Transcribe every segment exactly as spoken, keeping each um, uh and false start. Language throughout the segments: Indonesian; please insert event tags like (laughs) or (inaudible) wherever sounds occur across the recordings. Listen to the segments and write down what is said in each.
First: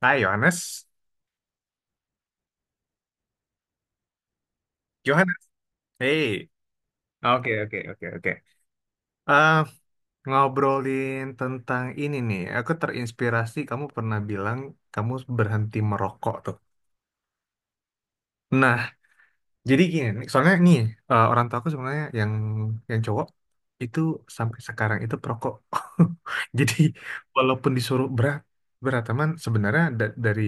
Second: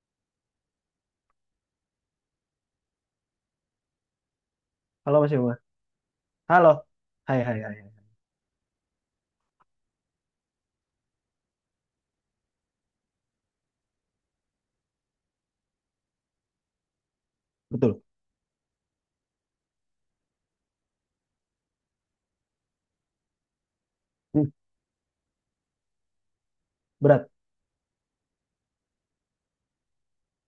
Hai Yohanes, Halo Mas Yohanes, Yoma. hey, Halo. Hai, oke hai, hai. oke oke Hai. oke. Eh, Ngobrolin tentang ini nih, aku terinspirasi kamu pernah bilang kamu berhenti merokok tuh. Betul. Nah, jadi gini, nih, soalnya nih eh, orang tua aku sebenarnya yang yang cowok itu Hmm, sampai sekarang itu perokok. (laughs) Jadi berat. walaupun disuruh berat berat teman sebenarnya da- dari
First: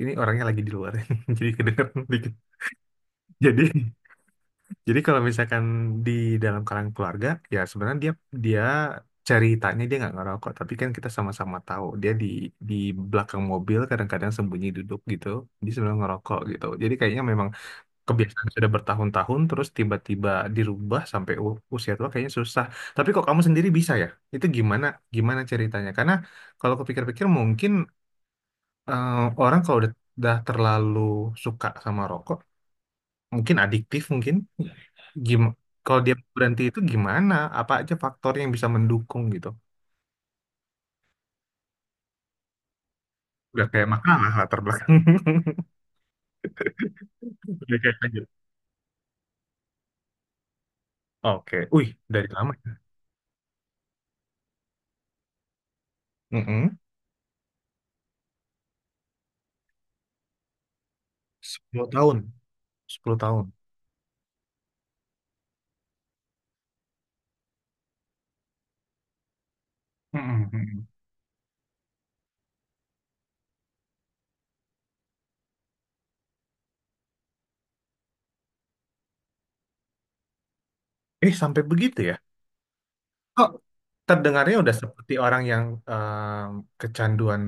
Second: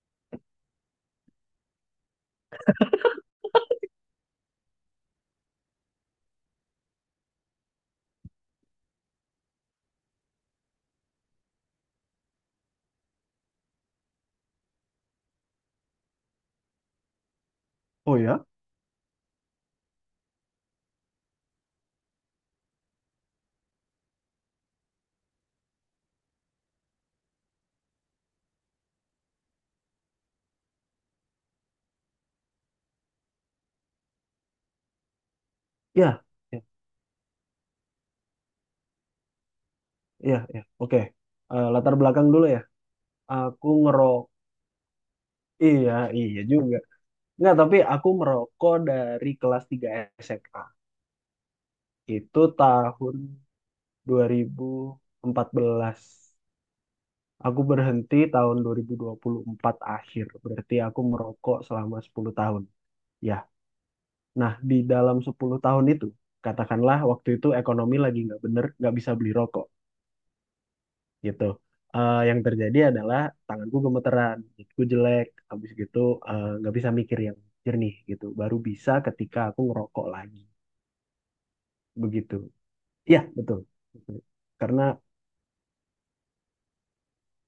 ini orangnya lagi di luar, (laughs) jadi kedengeran dikit. Jadi Jadi kalau misalkan di dalam kalangan keluarga, ya sebenarnya dia dia ceritanya dia nggak ngerokok, tapi kan kita sama-sama tahu dia di di belakang mobil kadang-kadang sembunyi duduk gitu, dia sebenarnya ngerokok gitu. Jadi kayaknya memang Oh ya? kebiasaan sudah bertahun-tahun terus tiba-tiba dirubah sampai u- usia tua kayaknya susah. Tapi kok kamu sendiri bisa ya? Itu gimana gimana ceritanya? Karena kalau kepikir-pikir mungkin eh, orang kalau udah, udah terlalu suka sama rokok, mungkin adiktif mungkin Gim kalau dia Ya, berhenti ya, itu gimana? Apa aja faktor yang bisa mendukung gitu? ya, ya. Oke. Eh, latar belakang dulu ya. Udah Aku kayak ngerok. makalah latar belakang. Iya, iya juga. Nggak, (laughs) tapi Udah kayak aku lanjut. merokok dari kelas tiga S M A. Oke. Wih, dari Itu lama. Ya? tahun dua ribu empat belas. Mm-mm. Aku berhenti tahun dua dua ribu dua puluh empat akhir. Berarti aku merokok sepuluh selama tahun. sepuluh tahun. Sepuluh Ya. tahun. Nah, di dalam sepuluh tahun itu, katakanlah waktu itu ekonomi lagi nggak bener, nggak bisa beli rokok. mm mm-mm. Gitu. Eh, yang terjadi adalah tanganku gemeteran, gigiku jelek, habis gitu, eh, nggak bisa mikir yang jernih gitu. Baru bisa ketika aku ngerokok lagi, Eh, sampai begitu ya? begitu. Ya, Kok betul. Betul. terdengarnya udah Karena seperti orang yang em, kecanduan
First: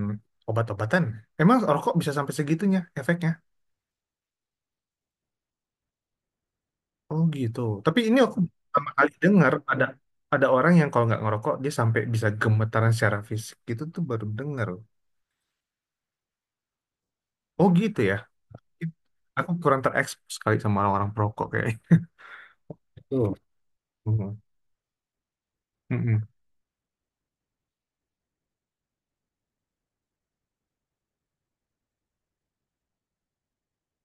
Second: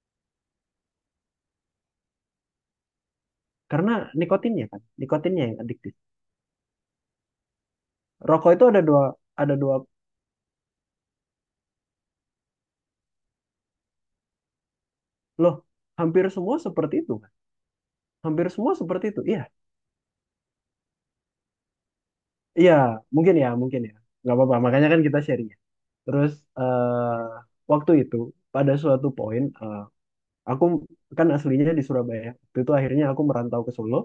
obat-obatan? Emang rokok bisa sampai segitunya efeknya? karena nikotinnya kan, nikotinnya yang adiktif. Oh gitu. Tapi ini aku Rokok itu ada pertama dua, kali dengar ada dua ada ada orang yang kalau nggak ngerokok dia sampai bisa gemetaran secara fisik. Itu tuh baru dengar. loh. Hampir semua seperti itu kan, Oh gitu ya. hampir semua seperti itu. Iya, Aku kurang terekspos sekali sama orang-orang perokok kayaknya. iya, Betul. mungkin ya, mungkin ya, nggak Mhm. apa-apa. Makanya kan kita sharing, ya. Mhm. Terus eh waktu itu pada suatu poin, eh, aku kan aslinya di Surabaya. Waktu itu akhirnya aku merantau ke Solo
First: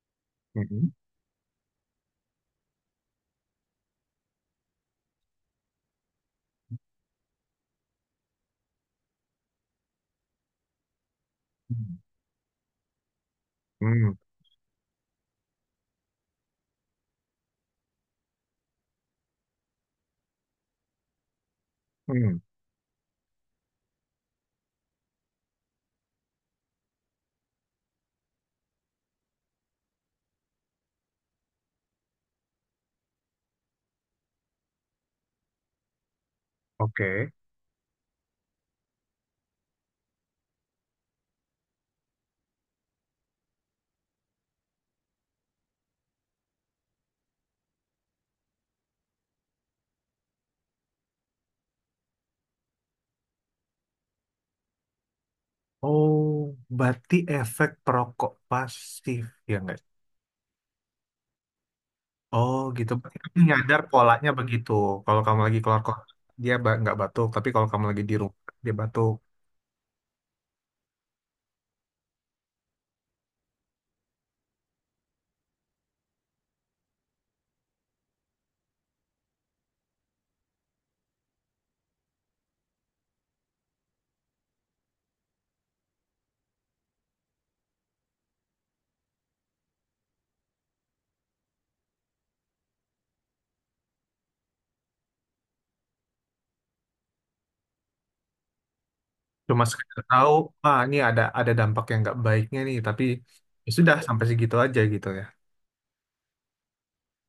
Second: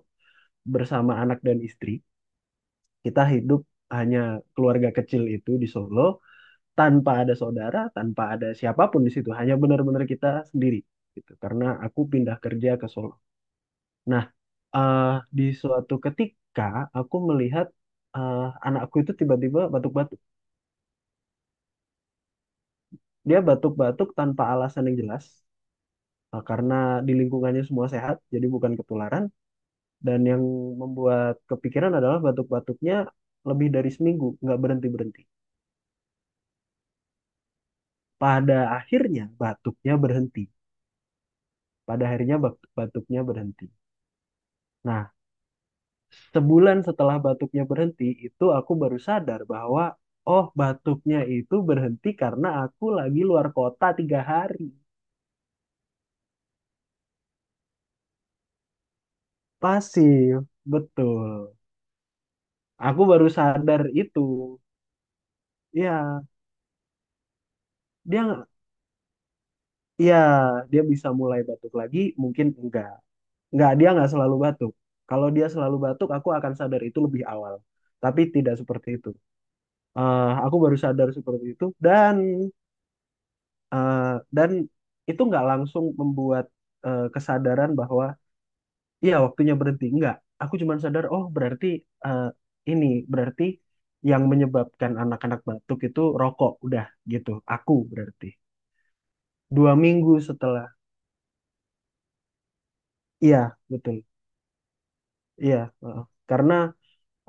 Mhm. bersama anak dan istri. Kita hidup hanya keluarga kecil itu di Solo tanpa ada saudara, tanpa ada siapapun di situ. Hanya benar-benar kita sendiri gitu. Karena aku pindah kerja ke Solo. Mhm. Nah, eh, di suatu ketika aku melihat, eh, anakku itu tiba-tiba batuk-batuk. Mhm. Dia batuk-batuk tanpa alasan yang jelas, eh, karena di lingkungannya semua sehat, jadi bukan ketularan. Dan yang membuat kepikiran adalah batuk-batuknya lebih dari seminggu, nggak berhenti-berhenti. Oke. Pada akhirnya batuknya berhenti. Pada akhirnya bak- batuknya berhenti. Nah, sebulan setelah batuknya berhenti, itu aku baru sadar bahwa, oh batuknya itu berhenti karena aku lagi luar kota tiga hari. Oh, berarti efek perokok pasif ya nggak? Pasif, betul. Oh gitu. Aku Berarti baru kamu nyadar sadar itu. polanya begitu. Kalau kamu lagi keluar kota Ya, dia ba- nggak batuk, tapi kalau kamu lagi di rumah dia dia batuk. ya dia bisa mulai batuk lagi, mungkin enggak. Nggak, dia nggak selalu batuk. Kalau dia selalu batuk, aku akan sadar itu lebih awal. Tapi tidak seperti itu. Eh, aku baru sadar seperti itu, dan eh, dan itu nggak langsung membuat, eh, kesadaran bahwa iya waktunya berhenti. Nggak. Aku cuma sadar, oh berarti, eh, ini berarti yang menyebabkan anak-anak batuk itu rokok. Udah gitu. Aku berarti Cuma dua sekedar minggu tahu, setelah. ah ini ada ada dampak yang nggak baiknya nih, tapi Iya, ya sudah betul. sampai segitu aja gitu ya. Iya. Heeh. Karena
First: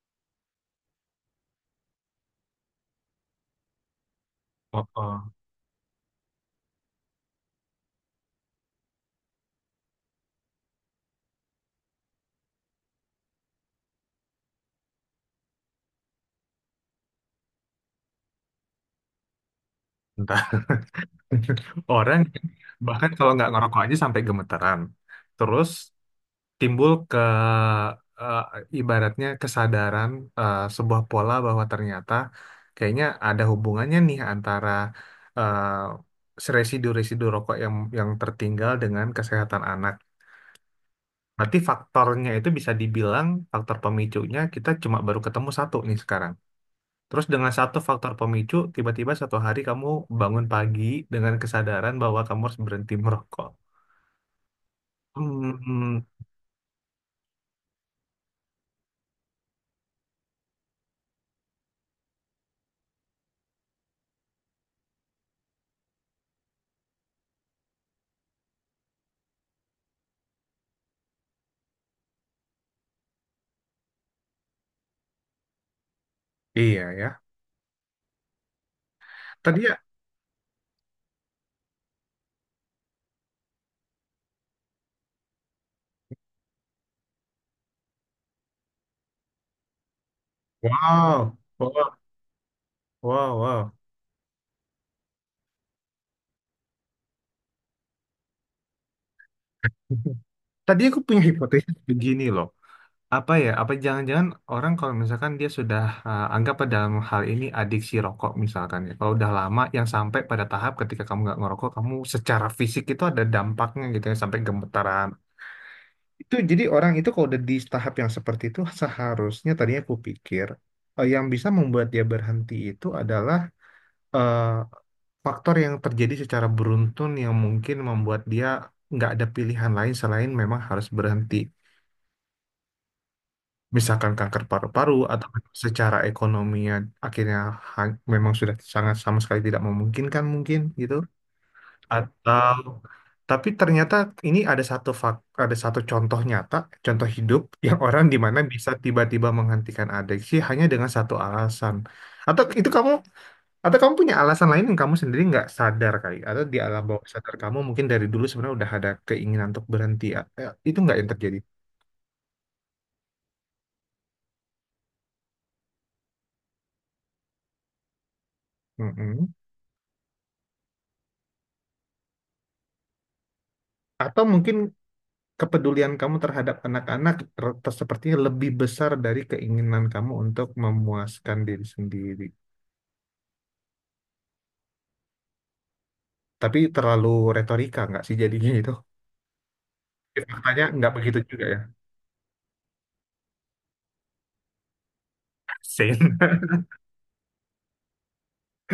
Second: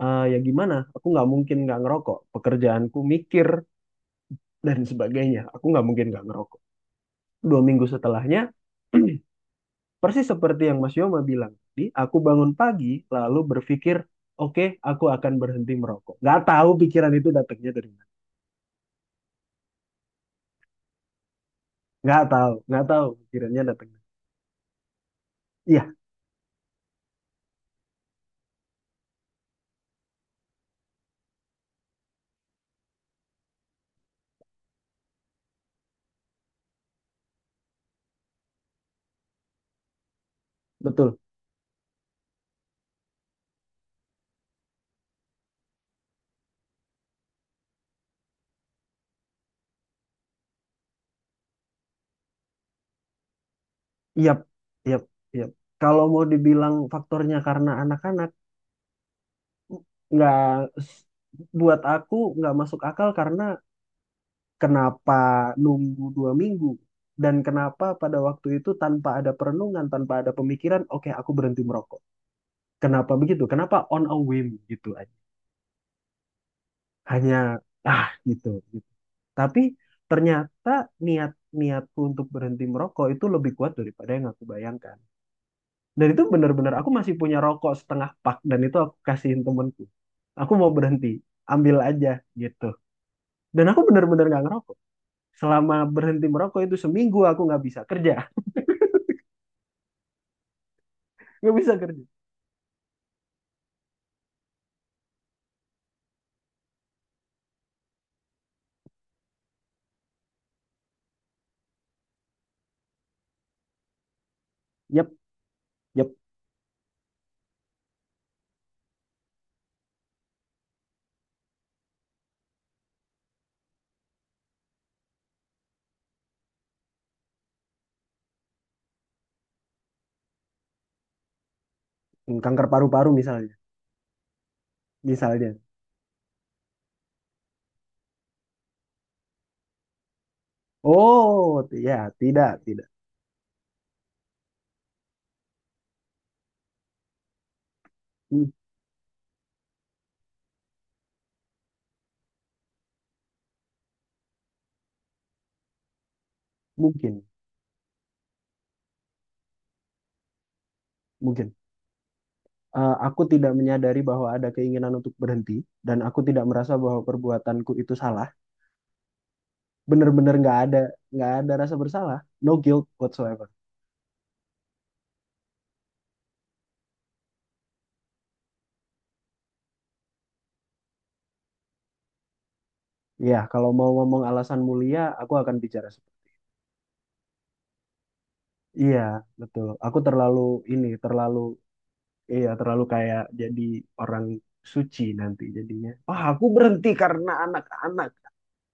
eh, ya gimana, aku nggak mungkin nggak ngerokok, pekerjaanku mikir (laughs) dan Oh, oh. sebagainya, aku nggak mungkin nggak ngerokok dua minggu setelahnya. (clears throat) Persis seperti yang Mas Yoma bilang tadi, aku bangun pagi lalu berpikir, oke, aku akan berhenti merokok. Nggak tahu pikiran itu datangnya dari mana. (laughs) nggak Orang tahu nggak tahu bahkan kalau nggak pikirannya ngerokok aja datangnya. sampai gemeteran. Terus Iya, timbul ke eh, ibaratnya kesadaran eh, sebuah pola bahwa ternyata kayaknya ada hubungannya nih antara eh, residu-residu rokok yang yang tertinggal dengan kesehatan anak. betul. Berarti faktornya itu bisa dibilang faktor pemicunya kita cuma baru ketemu satu nih sekarang. Terus dengan satu faktor pemicu, tiba-tiba satu hari kamu bangun pagi dengan kesadaran bahwa kamu harus berhenti merokok. Iya, iya, iya, Hmm, kalau mau dibilang faktornya karena anak-anak, nggak s- buat aku nggak masuk akal. Karena kenapa nunggu dua minggu? Dan kenapa pada waktu itu tanpa ada perenungan, tanpa ada pemikiran, oke aku berhenti merokok. Kenapa begitu? Kenapa on a whim gitu aja? iya ya. Hanya ah, gitu, gitu. Tapi Tadi ya, ternyata niat niatku untuk berhenti merokok itu lebih kuat daripada yang aku bayangkan. Dan itu benar-benar aku masih punya rokok setengah pak, dan itu aku kasihin temanku. Aku mau berhenti, wow, ambil wow, aja gitu. wow, Dan wow. aku benar-benar nggak ngerokok. Selama berhenti merokok itu seminggu aku nggak bisa kerja. (laughs) Tadi aku punya Nggak bisa hipotesis kerja. begini loh. Apa ya? Apa jangan-jangan orang kalau misalkan dia sudah eh, anggap pada dalam hal ini adiksi rokok misalkan ya. Kalau udah lama yang sampai pada tahap ketika kamu nggak ngerokok, kamu secara fisik itu ada dampaknya gitu ya sampai gemetaran, Yep, yep. itu jadi orang itu kalau udah di tahap yang seperti itu seharusnya tadinya aku pikir eh, yang bisa membuat dia berhenti itu adalah eh, faktor yang terjadi secara beruntun yang mungkin membuat dia nggak ada pilihan lain selain memang harus berhenti. Hmm, kanker paru-paru misalnya. Misalkan kanker paru-paru atau Misalnya. secara ekonominya akhirnya ha- memang sudah sangat sama sekali tidak memungkinkan mungkin gitu. Oh, t- ya, Atau tidak, tidak. tapi ternyata ini ada satu fak, ada satu contoh nyata, contoh hidup (laughs) yang orang di mana M- bisa tiba-tiba menghentikan adiksi hanya dengan satu alasan. Atau itu kamu atau kamu punya alasan lain yang kamu sendiri nggak sadar kali atau di alam bawah Mungkin, sadar kamu mungkin dari dulu sebenarnya udah ada keinginan untuk berhenti. Ya, eh, itu nggak yang terjadi. mungkin. Eh, aku tidak menyadari bahwa ada keinginan untuk berhenti, dan aku tidak merasa bahwa perbuatanku itu salah. Mm-mm. Bener-bener nggak ada, nggak ada rasa bersalah. No guilt whatsoever. Atau mungkin kepedulian kamu terhadap anak-anak ter- ter- sepertinya lebih besar dari keinginan kamu untuk memuaskan diri sendiri. Iya, kalau mau ngomong alasan mulia, aku akan bicara seperti- Tapi terlalu retorika nggak sih jadinya itu? Iya, betul. Aku terlalu Faktanya ini, nggak begitu terlalu, juga ya. iya, terlalu kayak jadi orang suci nanti jadinya. Sin. Wah, aku berhenti karena anak-anak.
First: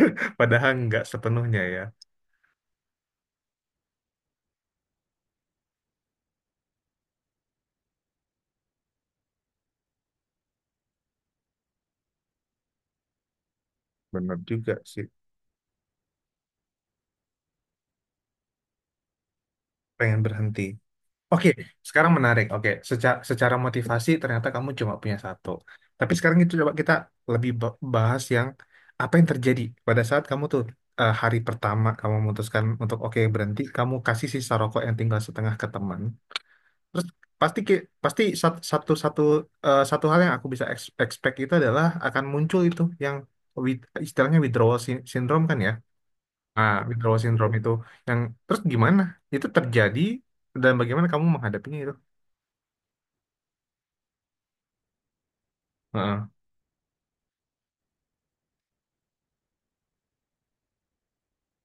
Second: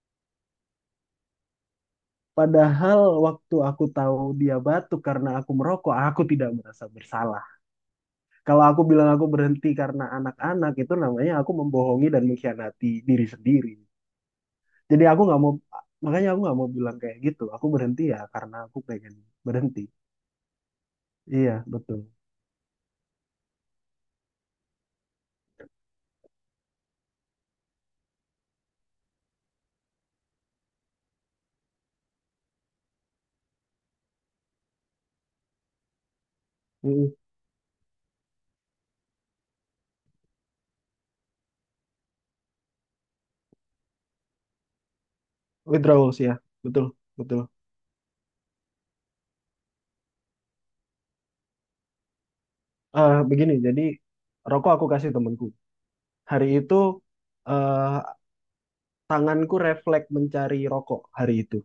(laughs) Padahal nggak sepenuhnya ya. Padahal waktu aku tahu dia batuk karena aku merokok, aku tidak merasa bersalah. Kalau aku bilang aku berhenti karena anak-anak, itu namanya aku membohongi dan mengkhianati diri sendiri. Bener juga Jadi sih. aku nggak mau, makanya aku nggak mau bilang kayak gitu. Aku berhenti ya karena aku pengen berhenti. Pengen berhenti. Oke, Iya, betul. sekarang menarik. Oke, secara, secara motivasi ternyata kamu cuma punya satu. Tapi sekarang itu coba kita lebih ba- bahas yang apa yang terjadi pada saat kamu tuh eh, hari pertama kamu memutuskan untuk oke berhenti, kamu kasih sisa rokok yang tinggal setengah ke teman. Terus Mm, pasti ki- pasti sat- satu satu eh, satu hal yang aku bisa ex- expect itu adalah akan muncul itu yang with- istilahnya withdrawal sin- syndrome kan ya. withdrawals ya, Nah, betul, withdrawal betul. syndrome itu yang terus gimana? Itu terjadi dan bagaimana kamu menghadapinya itu? Eh begini, jadi rokok aku kasih temanku. Heeh. Hari itu eh tanganku refleks mencari rokok hari itu.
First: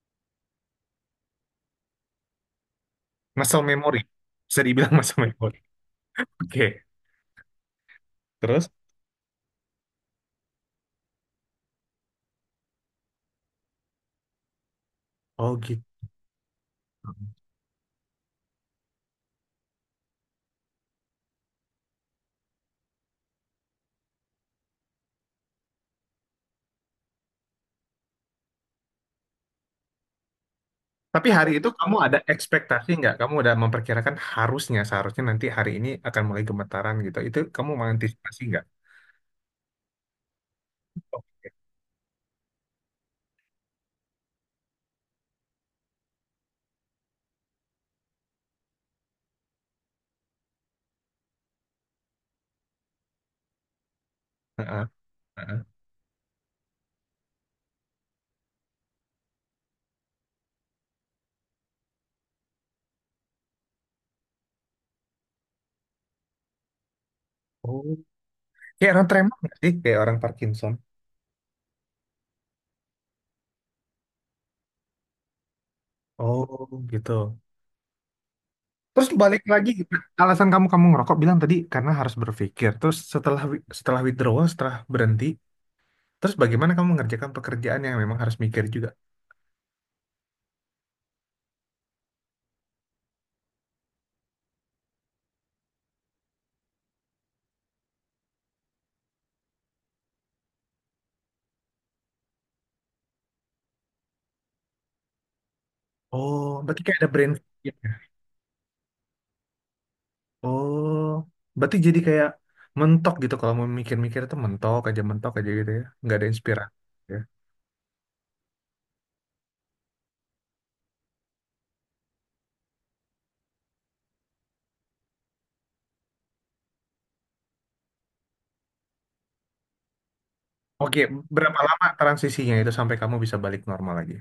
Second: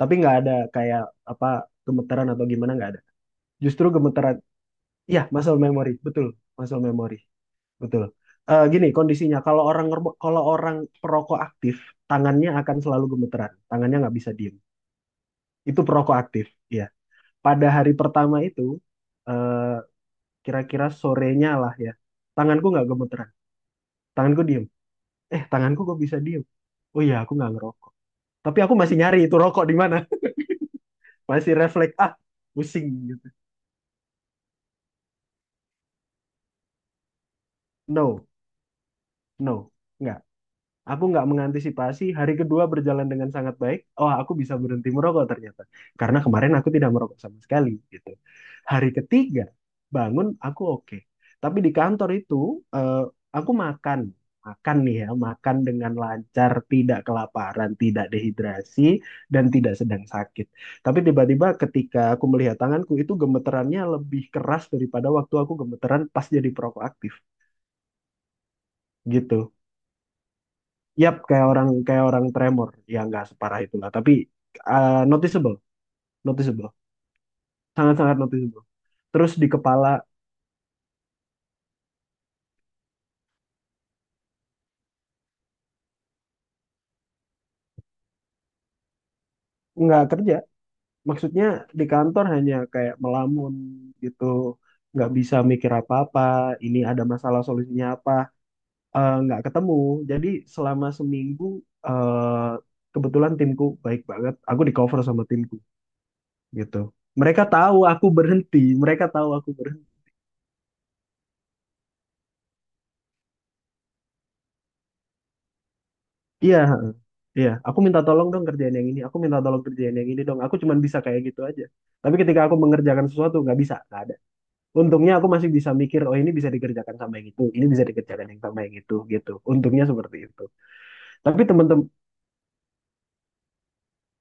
Tapi nggak ada kayak apa, gemeteran atau gimana, nggak ada. Muscle Justru memory. gemeteran, Bisa dibilang (laughs) muscle ya memory. muscle memory, betul, muscle Oke. memory, betul. Eh Terus? gini kondisinya, kalau orang ngerbo- kalau orang perokok aktif, tangannya akan selalu gemeteran, tangannya nggak bisa diem. Oh Itu gitu. perokok aktif, ya. Pada hari pertama itu, eh kira-kira sorenya lah ya, tanganku nggak gemeteran, tanganku diem. Eh, tanganku kok bisa diem? Oh iya, aku nggak ngerokok. Tapi aku masih nyari itu rokok di mana, Tapi (laughs) hari masih itu kamu refleks. Ah, ada pusing ekspektasi nggak? gitu. Kamu udah memperkirakan harusnya seharusnya nanti hari ini akan mulai gemetaran gitu. Itu kamu No, mengantisipasi nggak? no, nggak. Aku nggak mengantisipasi. Hari kedua berjalan dengan sangat baik. Oh, aku bisa berhenti merokok ternyata. Karena kemarin aku tidak merokok sama sekali gitu. Hari ketiga bangun aku oke. Tapi di kantor itu, eh, aku makan, makan Heeh. nih ya, makan dengan lancar, tidak kelaparan, tidak dehidrasi, dan tidak sedang sakit. Tapi tiba-tiba ketika aku melihat tanganku itu gemeterannya lebih keras daripada waktu aku gemeteran pas jadi perokok aktif Heeh. Kayak orang gitu. tremor nggak sih? Kayak orang Parkinson. Yap, kayak orang kayak orang tremor, ya nggak separah itulah, tapi uh, noticeable, noticeable, Oh, gitu. sangat-sangat noticeable. Terus Terus balik di lagi, kepala alasan kamu kamu ngerokok bilang tadi karena harus berpikir. Terus setelah wi- setelah withdrawal, setelah berhenti, terus bagaimana kamu mengerjakan pekerjaan yang memang harus mikir juga? nggak kerja, maksudnya di kantor hanya kayak melamun gitu, nggak bisa mikir apa-apa. Ini ada masalah solusinya apa, eh, nggak ketemu. Jadi selama seminggu, eh, kebetulan timku baik banget, aku di cover sama timku Oh, gitu. berarti kayak ada brain Mereka fog ya? tahu aku berhenti, mereka tahu aku berhenti. Oh, berarti jadi kayak mentok gitu kalau mau mikir-mikir itu mentok aja mentok aja gitu ya, nggak ada Iya, inspirasi. Ya. iya, aku minta tolong dong kerjaan yang ini. Aku minta tolong kerjaan yang ini dong. Aku cuman bisa kayak gitu aja. Tapi ketika aku mengerjakan sesuatu, nggak bisa, nggak ada. Untungnya aku masih bisa mikir, oh ini bisa dikerjakan sama yang itu, ini bisa dikerjakan yang sama yang itu, gitu. Untungnya seperti itu. Oke, Tapi berapa lama teman-teman, transisinya itu sampai kamu bisa balik normal lagi?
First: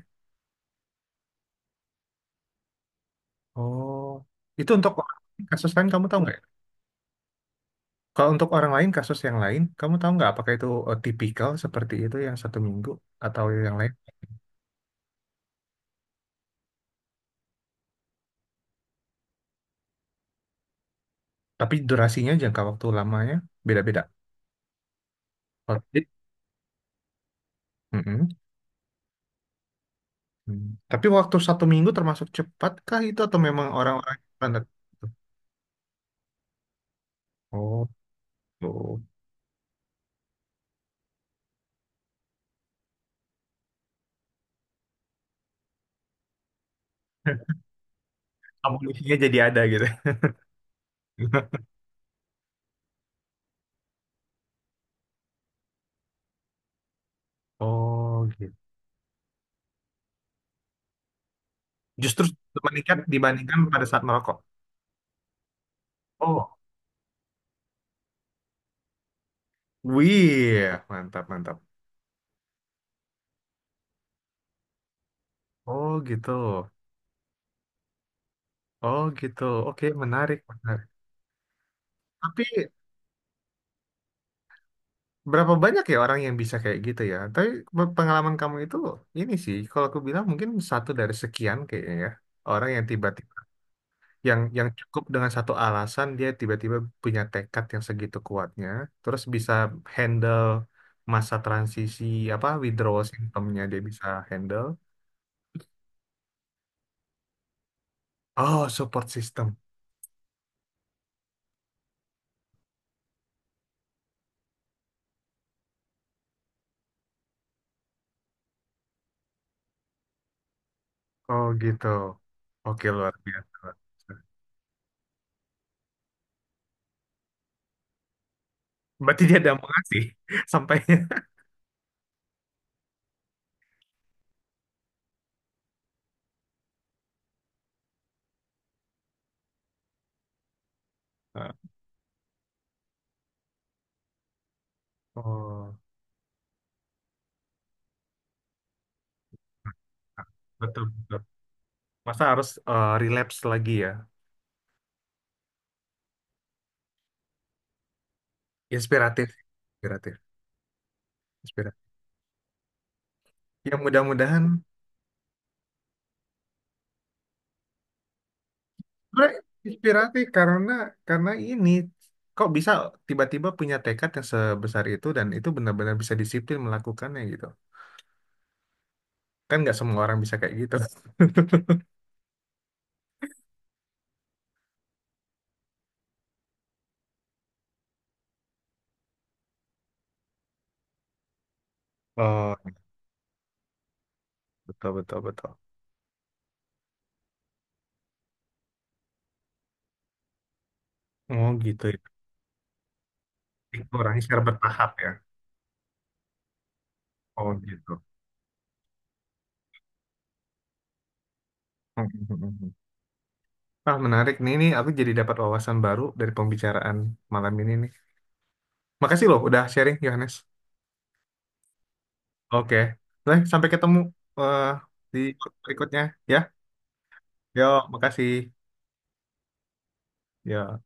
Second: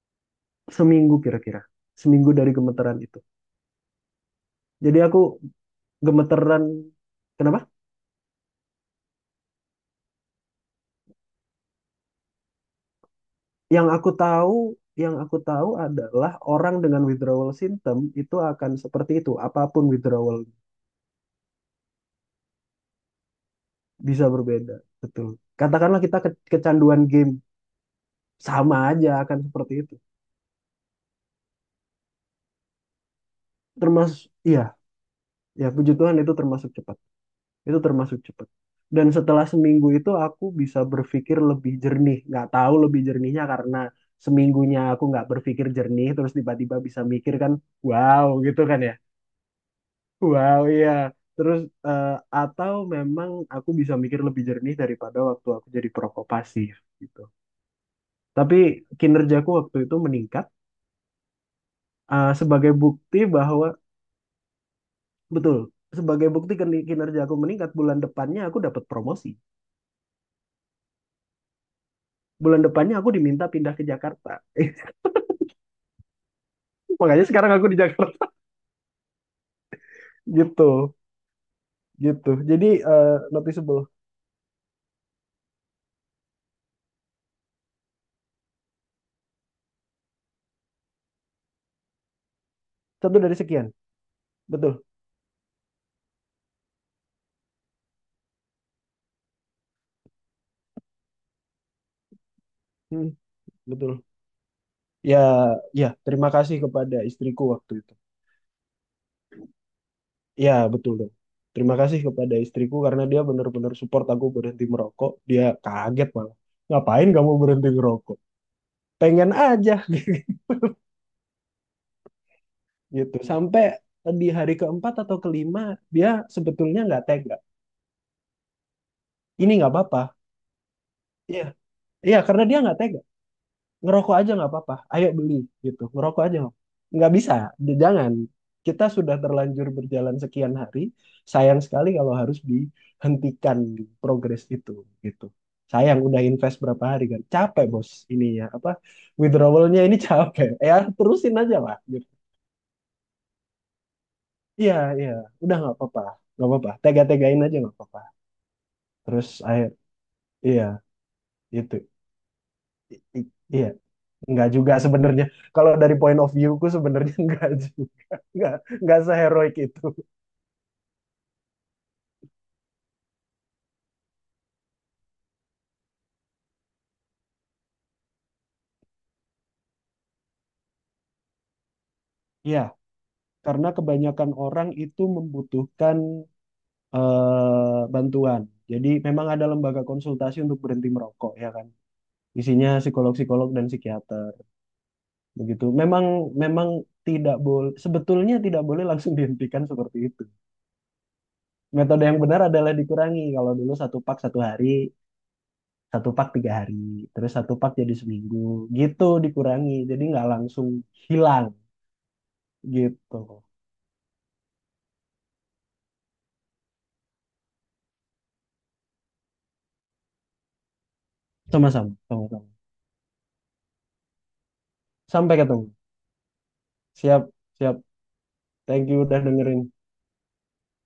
seminggu kira-kira, seminggu dari gemeteran itu. Oh, itu untuk Jadi aku kasus lain kamu tahu nggak? Ya? gemeteran, kenapa? Kalau untuk orang lain, kasus yang lain, kamu tahu nggak apakah itu eh, tipikal seperti itu yang satu minggu atau yang Yang lain? aku tahu, yang aku tahu adalah orang dengan withdrawal symptom itu akan seperti itu. Apapun withdrawal Tapi durasinya, jangka waktu lamanya beda-beda. bisa berbeda, betul. Oh, Katakanlah jadi- kita ke- kecanduan game Mm-mm. sama aja akan seperti itu. Hmm. Tapi waktu satu minggu termasuk cepat kah itu atau memang orang-orang yang Termasuk, iya, standar? ya puji Tuhan itu termasuk cepat, itu Oh, termasuk cepat. tuh. Dan setelah seminggu itu aku bisa berpikir lebih jernih, nggak tahu lebih jernihnya karena seminggunya aku nggak berpikir jernih terus tiba-tiba bisa mikir kan, (laughs) wow gitu kan ya. Amunisinya jadi ada gitu. Wow, iya. Terus (laughs) eh, atau memang aku bisa mikir lebih jernih daripada waktu aku jadi perokok pasif gitu. Oh, gitu. Tapi kinerjaku waktu itu meningkat, Justru eh, sebagai meningkat bukti dibandingkan bahwa... pada saat merokok. Betul. Sebagai bukti Oh, kin- kinerja aku meningkat, bulan depannya aku dapat promosi. wih, mantap, mantap. Bulan depannya aku diminta pindah ke Jakarta. Oh, gitu. (laughs) Makanya sekarang aku di Jakarta. Oh, gitu. Oke, (laughs) menarik, menarik. Gitu. Gitu. Tapi Jadi, eh, noticeable. berapa banyak ya orang yang bisa kayak gitu ya? Tapi pe- pengalaman kamu itu ini sih, kalau aku bilang mungkin satu dari sekian kayaknya ya. Orang yang Satu tiba-tiba dari sekian. yang yang Betul. cukup dengan satu alasan dia tiba-tiba punya tekad yang segitu kuatnya, terus bisa handle masa transisi apa withdrawal Hmm, symptomnya dia betul. bisa handle. Ya, ya, terima kasih kepada istriku waktu itu. Oh, support system. Ya, betul dong. Terima kasih kepada istriku karena dia benar-benar support aku berhenti merokok. Dia kaget malah. Ngapain kamu berhenti ngerokok? Pengen aja. (laughs) Oh gitu. Oke, luar Gitu sampai biasa. di hari keempat atau kelima dia sebetulnya nggak tega. Berarti dia ada Ini nggak apa-apa, mengasihi (laughs) sampainya. (laughs) iya, iya, karena dia nggak tega. Ngerokok aja nggak apa-apa, ayo beli gitu. Ngerokok aja nggak nggak bisa, jangan. Kita sudah terlanjur berjalan sekian hari, sayang sekali kalau harus dihentikan progres itu gitu. Oh, Sayang udah invest berapa hari, kan capek bos, ininya apa, withdrawalnya ini (laughs) capek, ya betul betul. terusin aja lah gitu. Masa harus eh, relapse lagi ya? Iya, iya, udah nggak apa-apa, nggak apa-apa, tega-tegain aja, nggak apa-apa. Terus Inspiratif, akhir, inspiratif, iya itu, inspiratif. I- i- iya, Ya mudah-mudahan nggak juga sebenarnya. Kalau dari point of view ku sebenarnya (laughs) nggak juga, nggak nggak sebenarnya seheroik itu. inspiratif karena karena ini kok bisa tiba-tiba punya tekad yang sebesar itu dan itu benar-benar bisa disiplin melakukannya gitu. Kan nggak semua orang bisa kayak gitu. Iya, karena kebanyakan orang itu membutuhkan, eh, bantuan. Jadi memang ada lembaga konsultasi untuk berhenti merokok ya kan. Oh, Isinya psikolog-psikolog dan psikiater betul betul betul. begitu. Memang memang tidak boleh, sebetulnya tidak boleh langsung dihentikan seperti itu. Oh gitu Metode ya. yang benar adalah dikurangi. Kalau dulu Itu satu pak orangnya satu secara hari, bertahap ya. satu pak tiga hari, terus Oh satu pak gitu. jadi seminggu gitu dikurangi, jadi nggak langsung hilang (laughs) gitu. Ah, menarik nih, ini aku jadi dapat wawasan baru dari pembicaraan malam ini nih. Makasih loh udah sharing, Yohanes. Sama-sama, sama-sama. Oke. Nah, sampai ketemu eh, di Sampai ketemu. berikutnya ya. Siap. Yo, Siap. makasih. Thank you udah dengerin. Yo.